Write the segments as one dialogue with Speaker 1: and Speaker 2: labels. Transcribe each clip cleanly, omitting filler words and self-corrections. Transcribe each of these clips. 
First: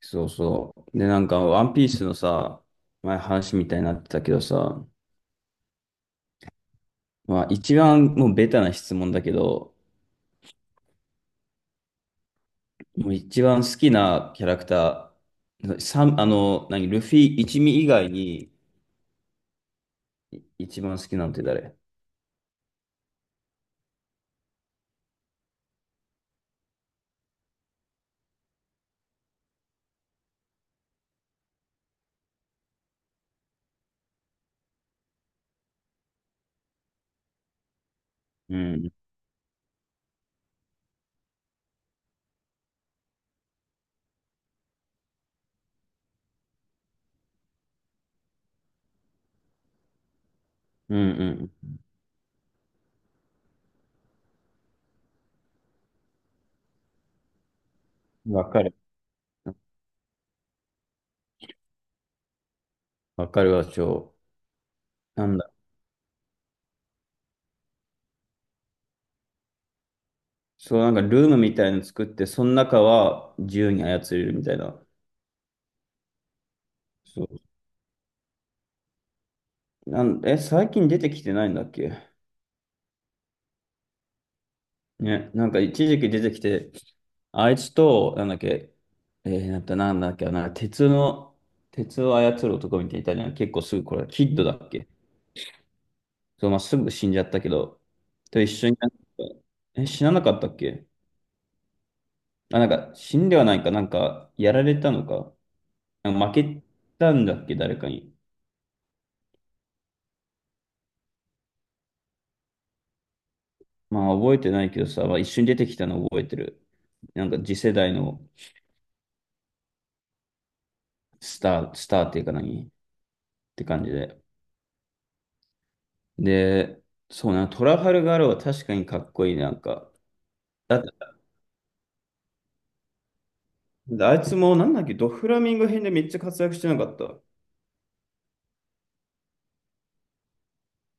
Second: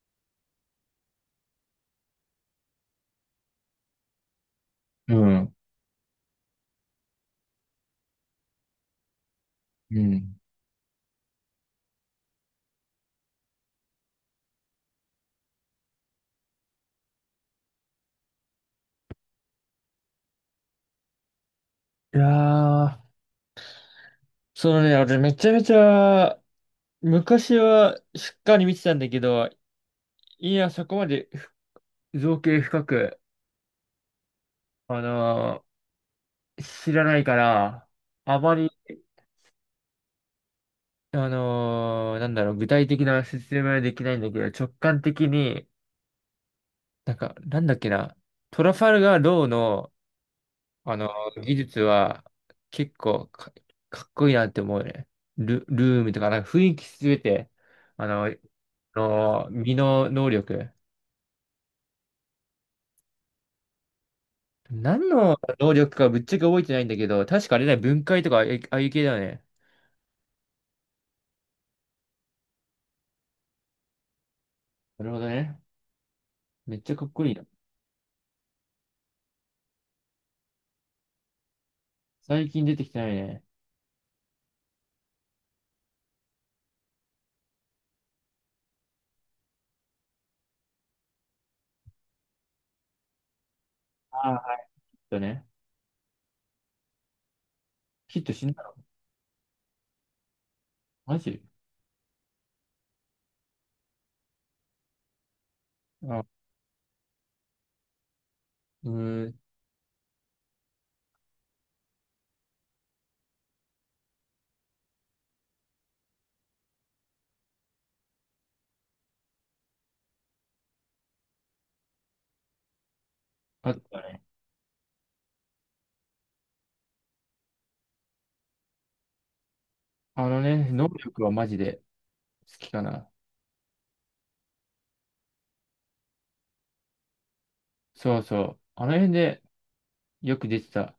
Speaker 1: そうそう。で、なんか、ワンピースの前話みたいになってたけど
Speaker 2: うん。
Speaker 1: 一番もうベタな質問だけど、
Speaker 2: うん。
Speaker 1: もう一番好きなキャラクター、サンあの、何、ルフィ一味以外に、一番好きなんて誰？
Speaker 2: いやー、そのね、俺めちゃめちゃ、昔はしっかり見てたんだけど、いや、そこまで造形深く、あの知らないから、あま
Speaker 1: う
Speaker 2: り、
Speaker 1: ん、
Speaker 2: 具体的な説明はできないんだけど、直感的に、なんか、なんだっけな、トラファルガー・ローの、
Speaker 1: う
Speaker 2: あの
Speaker 1: ん、
Speaker 2: 技術は、結構か、かっこいいなって思うね。ルームとか、なんか雰囲気すべて、あ
Speaker 1: うん。
Speaker 2: の、
Speaker 1: わかる。
Speaker 2: の身の能力。
Speaker 1: わかるわ、超。
Speaker 2: 何
Speaker 1: なん
Speaker 2: の
Speaker 1: だ。
Speaker 2: 能力かぶっちゃけ覚えてないんだけど、確かあれだよ、分解とかああいう系だよね。
Speaker 1: そう、なんかルームみたいの作って、その中は自由に操れるみたいな。
Speaker 2: なるほどね。めっちゃかっこ
Speaker 1: そ
Speaker 2: いいな。
Speaker 1: う。え、最近出てきてないんだっけ？
Speaker 2: 最近出てきてないね。
Speaker 1: ね、なんか一時期出てきて、あいつと、なんだっけ、なんだっけ、鉄を操る男みたいなの、結構すぐ、これ、キ
Speaker 2: あ
Speaker 1: ッ
Speaker 2: あ。
Speaker 1: ドだっけ？
Speaker 2: だね。
Speaker 1: そう、まあ、すぐ死んじゃったけど、
Speaker 2: ヒット
Speaker 1: と
Speaker 2: 死
Speaker 1: 一
Speaker 2: んだ
Speaker 1: 緒
Speaker 2: の？
Speaker 1: になんか、え、死ななかったっけ？
Speaker 2: マジ？
Speaker 1: あ、なんか、死んではないか、なんか、やられたのか、なん
Speaker 2: あ、
Speaker 1: か負けたんだっけ、誰かに。
Speaker 2: うーん。
Speaker 1: まあ、覚えてないけどさ、まあ、一緒に出てきたの覚えてる。なんか、次世代のスターっていうか何って
Speaker 2: あっ
Speaker 1: 感じ
Speaker 2: た
Speaker 1: で。
Speaker 2: ね。
Speaker 1: で、そうな、トラファルガールは確かにかっこいい、なんか。
Speaker 2: あのね、
Speaker 1: だっ
Speaker 2: 能
Speaker 1: て、
Speaker 2: 力はマジで好きかな。
Speaker 1: あいつもなんだっけ、ドフラミンゴ編でめっちゃ活躍してなかった？
Speaker 2: そうそう。あの辺でよく出てた。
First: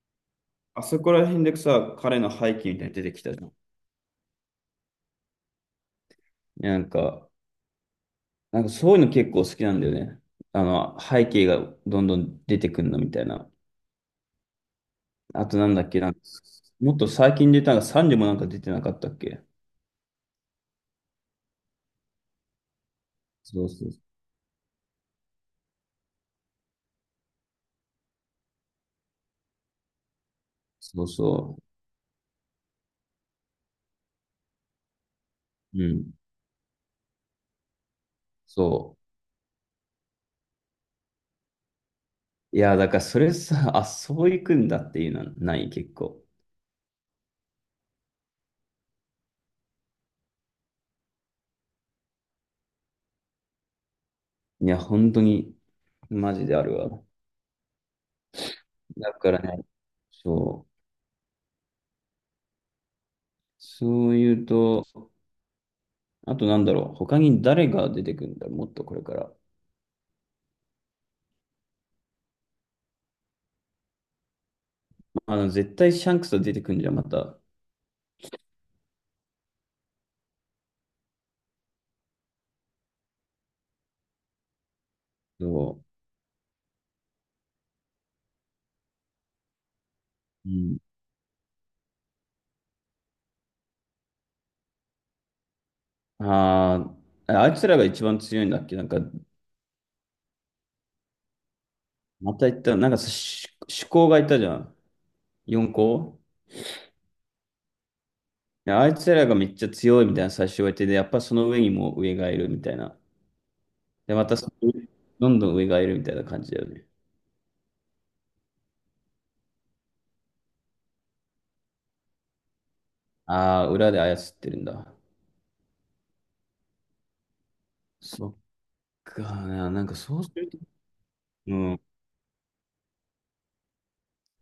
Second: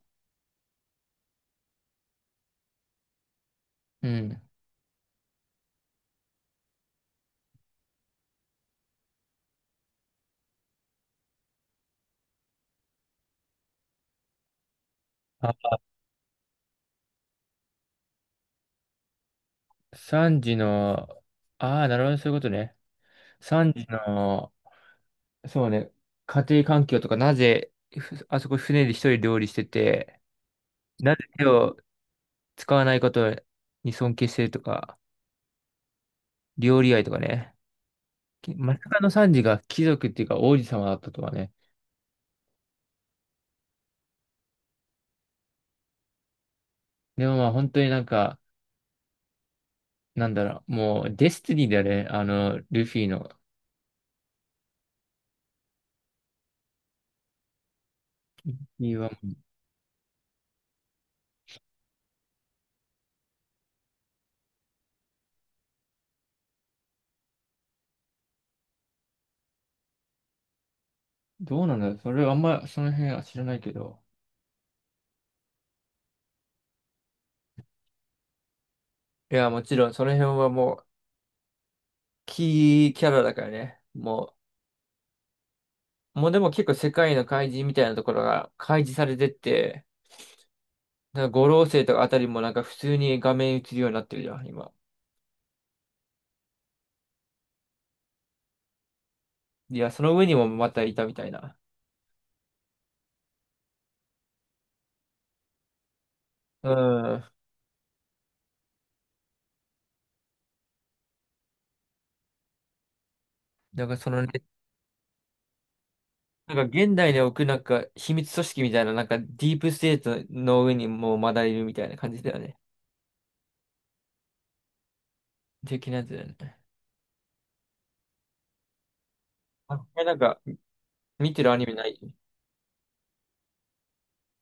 Speaker 1: あそこら辺でさ、彼の背景みたいに出てきたじゃん。
Speaker 2: うん。
Speaker 1: なんか、なんかそういうの結構好きなんだよね。あの、背景がどんどん出てくんのみたいな。あ
Speaker 2: あ、
Speaker 1: となんだっけ、なんか、もっと最近出たのがサンジもなんか出てなかったっけ？
Speaker 2: 3時の、ああ、なるほどね、そういうことね。
Speaker 1: そう
Speaker 2: 3時
Speaker 1: そう。
Speaker 2: の、そうね、家庭環境とか、なぜ、あそこ船で一人料理してて、
Speaker 1: そう
Speaker 2: なぜ手
Speaker 1: そ
Speaker 2: を使わないことに尊敬してるとか、
Speaker 1: う。うん。
Speaker 2: 料理愛とかね。まさ
Speaker 1: そ
Speaker 2: かのサンジが貴族っていうか王子様だったとはね。
Speaker 1: う。いや、だからそれさ、あ、そういくんだっていうのはない、結構。
Speaker 2: でもまあ本当になんか、なんだろう、もうデスティニーだよね、あの、ルフィの。
Speaker 1: いや、本当に。マジであるわ。
Speaker 2: いや、
Speaker 1: だからね、そう。そういうと、あとなんだろう、他に誰が出てくるんだろう、もっとこれから。
Speaker 2: どうなんだろう、それはあんまその辺は知らないけど。
Speaker 1: あの、絶対シャンクスは出てくるんじゃん、また。
Speaker 2: いや、もちろんその辺はもうキーキャラだからね。も
Speaker 1: そ
Speaker 2: う、もうでも結構世界の怪人みたいなところが開示されてって、
Speaker 1: う。うん。
Speaker 2: なんか五老星とかあたりもなんか普通に画面映るようになってるじゃん、今。
Speaker 1: あーあ、あいつらが一番強いんだっけ、なんか。
Speaker 2: いや、その上にもまたいたみたいな。
Speaker 1: また言った、なんかさ、し主攻がいたじゃん。四校。
Speaker 2: うん。
Speaker 1: いやあいつらがめっちゃ強いみたいな最初言われて、で、やっぱその上にも上がいるみたいな。
Speaker 2: なんかそ
Speaker 1: で、
Speaker 2: の
Speaker 1: また
Speaker 2: ね、
Speaker 1: そのどんどん上がいるみたいな感じ
Speaker 2: なん
Speaker 1: だ
Speaker 2: か
Speaker 1: よね。
Speaker 2: 現代に置くなんか秘密組織みたいな、なんかディープステートの上にもうまだいるみたいな感じだよね。
Speaker 1: ああ、裏で操ってるんだ。
Speaker 2: 的なやつだよね。
Speaker 1: そっかな、
Speaker 2: あ、
Speaker 1: な
Speaker 2: こ
Speaker 1: んか
Speaker 2: れな
Speaker 1: そ
Speaker 2: ん
Speaker 1: うす
Speaker 2: か
Speaker 1: ると、
Speaker 2: 見てる
Speaker 1: う
Speaker 2: アニメ
Speaker 1: ん、
Speaker 2: ない？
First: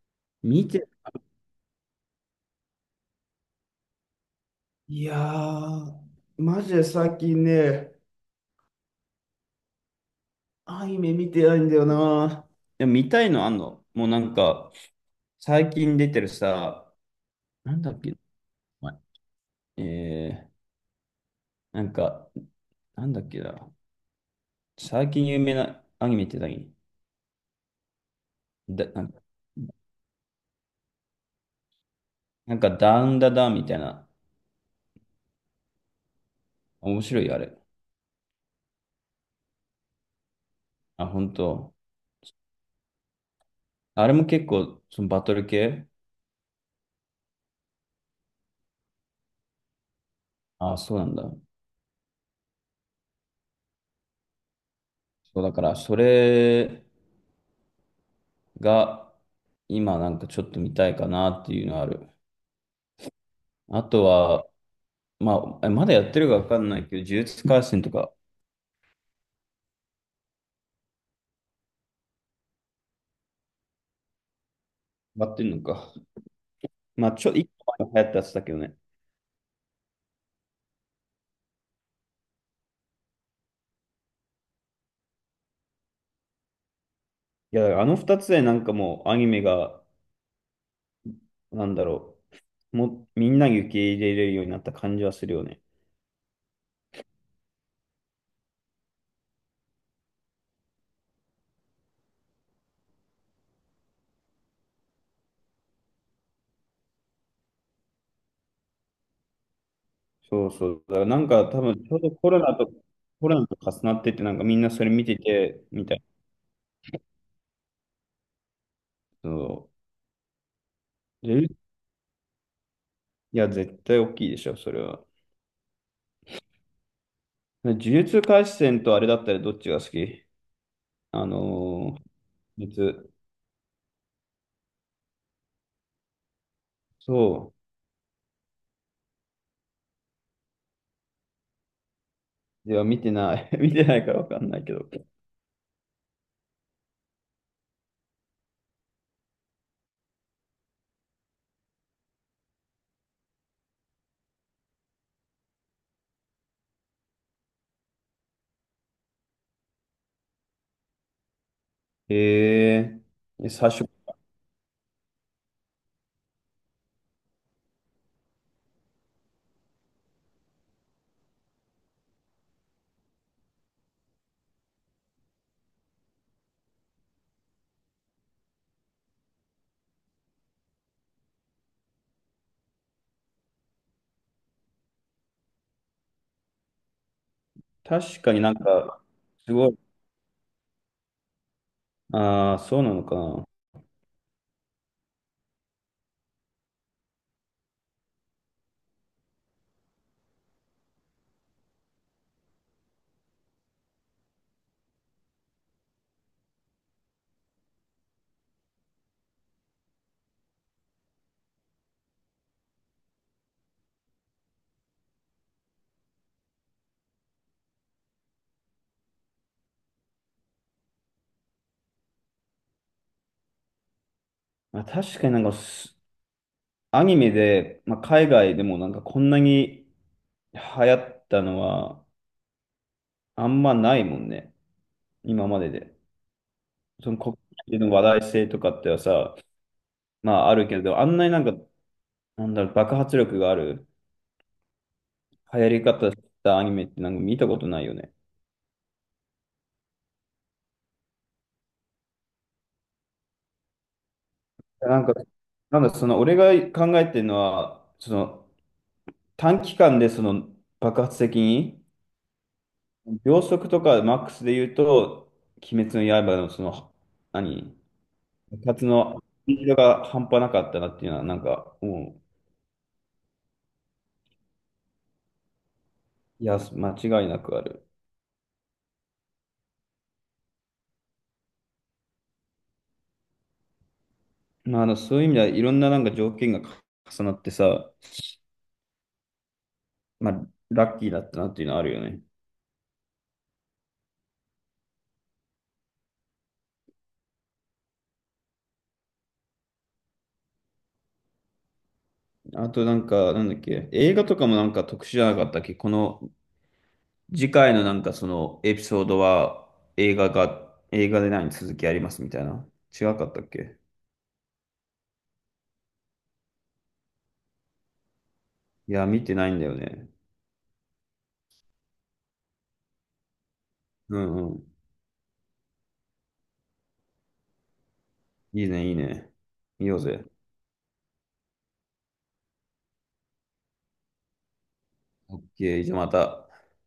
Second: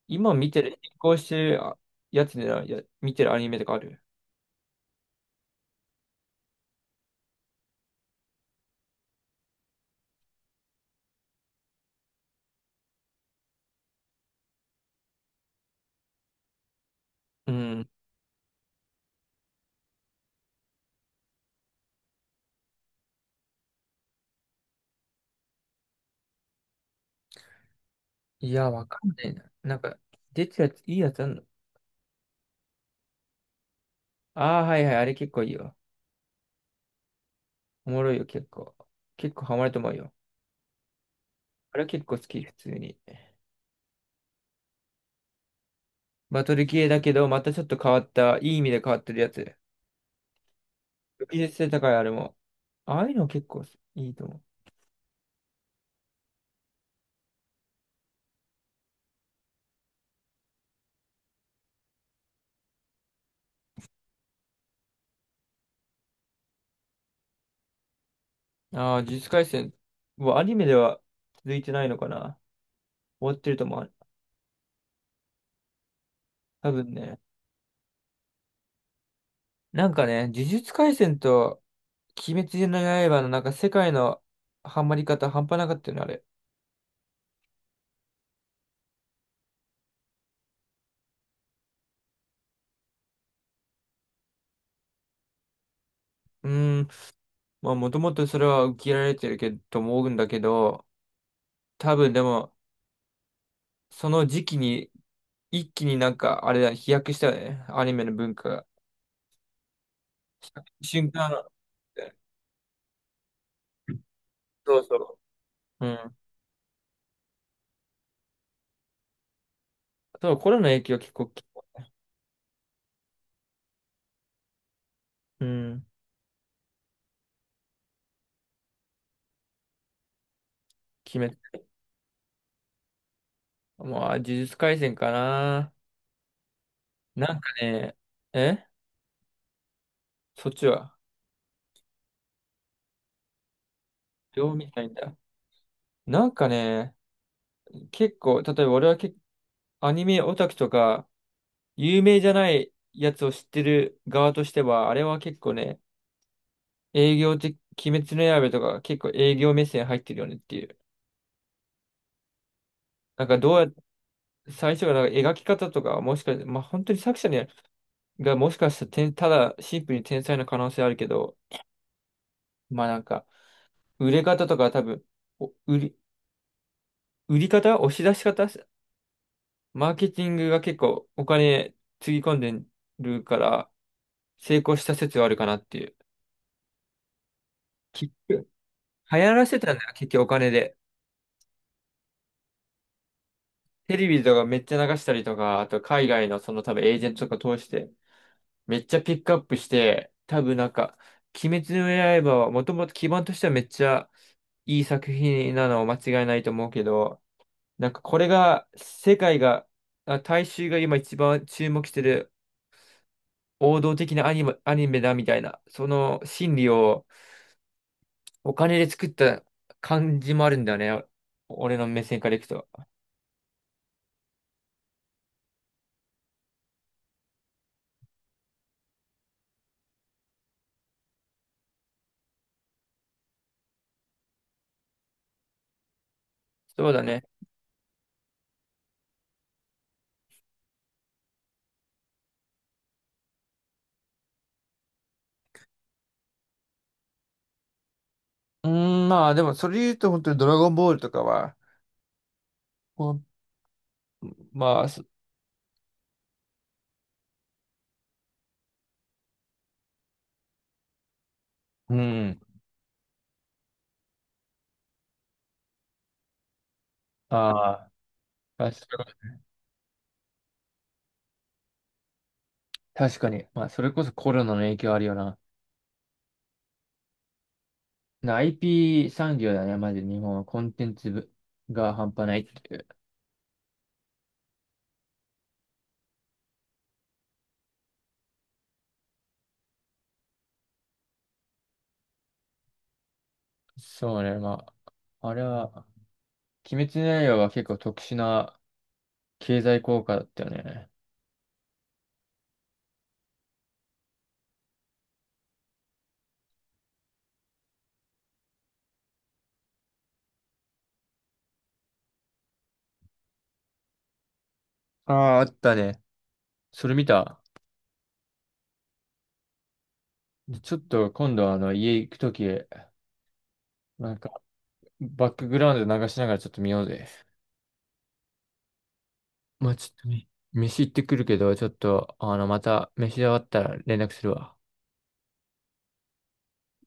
Speaker 2: 今見て
Speaker 1: 見
Speaker 2: る、
Speaker 1: て、
Speaker 2: 進行してるやつで見てるアニメとかある？
Speaker 1: いやー、マジで最近ね、アニメ見てないんだよな。いや見たいのあんのもうなんか、最近出てるさ、
Speaker 2: う
Speaker 1: なん
Speaker 2: ん。
Speaker 1: だっけ、前えー、なんか、なんだっけな、最近有名なアニメって何？
Speaker 2: いや、わ
Speaker 1: だ、
Speaker 2: か
Speaker 1: な
Speaker 2: ん
Speaker 1: んか、
Speaker 2: ないな。なんか、出てるやつ、いいやつあんの？
Speaker 1: なんかダウンダダンみたいな。
Speaker 2: ああー、はいはい、あれ結構いいよ。
Speaker 1: 面白いよあれ。
Speaker 2: おもろいよ、結構。結構ハマると思うよ。
Speaker 1: あ、本当？
Speaker 2: あれは結構好き、普通に。
Speaker 1: あれも結構、そのバトル系？
Speaker 2: バトル系だけど、またちょっと変わった、いい意味で変わってるやつ。
Speaker 1: あ、そうなんだ。
Speaker 2: 技術性高い、あれも。ああいうの結構いいと思
Speaker 1: そうだから、それが、今なんかちょっと見たいかなっていうのある。あとは、まあ、えまだやってるかわかんないけど、呪術廻戦とか、
Speaker 2: う。ああ、呪術廻戦。もうアニメでは続いてないのかな？終わってると思う。
Speaker 1: やってんのか。
Speaker 2: 多分
Speaker 1: まあ、
Speaker 2: ね。
Speaker 1: ちょ、一個前に流行ったやつだけどね。
Speaker 2: なんかね、呪術廻戦と鬼滅の刃のなんか世界のハマり方半端なかったよね、あれ。
Speaker 1: いや、あの二つでなんかもうアニメが、なんだろう、もうみんなに受け入れれるようになった感じはするよね。
Speaker 2: うーん。まあもともとそれは受け入れられてるけど、と思うんだけど、多分でも、その時期に、一気になんか、あれだ、飛躍したよね。アニメの文化が。
Speaker 1: そうそう。だから
Speaker 2: 瞬
Speaker 1: なん
Speaker 2: 間の、
Speaker 1: か多分ちょうどコロナと、コロナと重なってて、なんかみんな
Speaker 2: そ
Speaker 1: そ
Speaker 2: う
Speaker 1: れ見て
Speaker 2: そ
Speaker 1: て、
Speaker 2: う。
Speaker 1: み
Speaker 2: う
Speaker 1: たいな。
Speaker 2: ん。
Speaker 1: そ
Speaker 2: そうコロナの影響は結
Speaker 1: う。
Speaker 2: 構。
Speaker 1: でいや、絶対大きいでしょ、それは。
Speaker 2: うん、
Speaker 1: 呪術廻戦とあれだったらどっちが好き？
Speaker 2: 決
Speaker 1: あ
Speaker 2: め、
Speaker 1: のー、呪術。
Speaker 2: もう、あ呪術廻戦かな。なん
Speaker 1: そ
Speaker 2: かね、えそっちは
Speaker 1: う。いや、見てない。見てないからわかん
Speaker 2: どう
Speaker 1: ない
Speaker 2: 見
Speaker 1: け
Speaker 2: たい
Speaker 1: ど。
Speaker 2: んだ。なんかね、結構、例えば俺は結構アニメオタクとか、有名じゃないやつを知ってる側としては、あれは結構ね、営業的、鬼滅の刃とか結構営業目線入ってるよねっていう。
Speaker 1: へえ。
Speaker 2: なんか
Speaker 1: え
Speaker 2: どうや
Speaker 1: 最
Speaker 2: っ
Speaker 1: 初、
Speaker 2: 最初がなんか描き方とか、もしか、まあ本当に作者にがもしかしたらただシンプルに天才の可能性あるけど、まあなんか、売れ方とか多分、お売り、売り方、押し出し方、マーケティングが結構お金つぎ込んでるから、成功した説はあるかなっていう。結
Speaker 1: 確かに
Speaker 2: 局、
Speaker 1: なんか、
Speaker 2: 流行ら
Speaker 1: す
Speaker 2: せ
Speaker 1: ご
Speaker 2: たん
Speaker 1: い。
Speaker 2: だよ、結局お金で。
Speaker 1: ああ、そうなのかな。
Speaker 2: テレビとかめっちゃ流したりとか、あと海外のその多分エージェントとか通して、めっちゃピックアップして、多分なんか、鬼滅の刃はもともと基盤としてはめっちゃいい作品なの間違いないと思うけど、なんかこれが世界が、あ大衆が今一番注目してる王道的なアニメ、アニメだみたいな、その心理をお金で作った感じもあるんだよね。俺の目線からいくと。
Speaker 1: まあ、確かになんかすごいああそうなのかまあ確かになんかす、アニメで、まあ、海外でもなんかこんなに流行ったのはあんまないもんね。今までで。
Speaker 2: そうだ
Speaker 1: その
Speaker 2: ね。
Speaker 1: 国内での話題性とかってはさ、まああるけど、あんなになんか、なんだろう、爆発力がある流行り方したアニメってなんか見たことないよね。
Speaker 2: うーん、まあでもそれで言うと本当にドラゴンボールとかは、ほんまあ、
Speaker 1: なんか、なんだ、その俺が考えてるのは、その短期間でその爆発的に、
Speaker 2: うん、
Speaker 1: 秒速とかマックスで言うと、鬼滅の刃のその、
Speaker 2: あ
Speaker 1: 何、
Speaker 2: あ、
Speaker 1: 爆発
Speaker 2: 確か
Speaker 1: のスピードが半端なかったなっていうのは、なんか、も
Speaker 2: 確かに。まあ、それこそコロナの影響あるよな。
Speaker 1: う、いや、間違いなくある。
Speaker 2: な IP 産業だね、まず日本はコンテンツ部が半端ないっていう。
Speaker 1: まあ、あの、そういう意味ではいろんななんか条件が重なってさ、まあ、ラッキーだったなっていうのはあるよね。
Speaker 2: そうね、まあ、あれは、鬼滅の刃は結構特殊な経済効果だったよね。
Speaker 1: あとなんか、なんだっけ、映画とかもなんか特殊じゃなかったっけ、この次回のなんかそのエピソードは映画で何続きありますみたいな。違かったっけ？
Speaker 2: ああ、あったね。それ見た。
Speaker 1: いや、見てないんだよね。
Speaker 2: でちょっと今度あの家行くとき、なん
Speaker 1: うん
Speaker 2: か
Speaker 1: うん。
Speaker 2: バックグラウンド流しながらちょっと見ようぜ。
Speaker 1: いいね、いいね。
Speaker 2: まあち
Speaker 1: 見
Speaker 2: ょ
Speaker 1: よう
Speaker 2: っと
Speaker 1: ぜ。
Speaker 2: ね、飯行ってくるけど、ちょっとあのまた飯終わったら連絡するわ。
Speaker 1: オッケー、じゃあまた。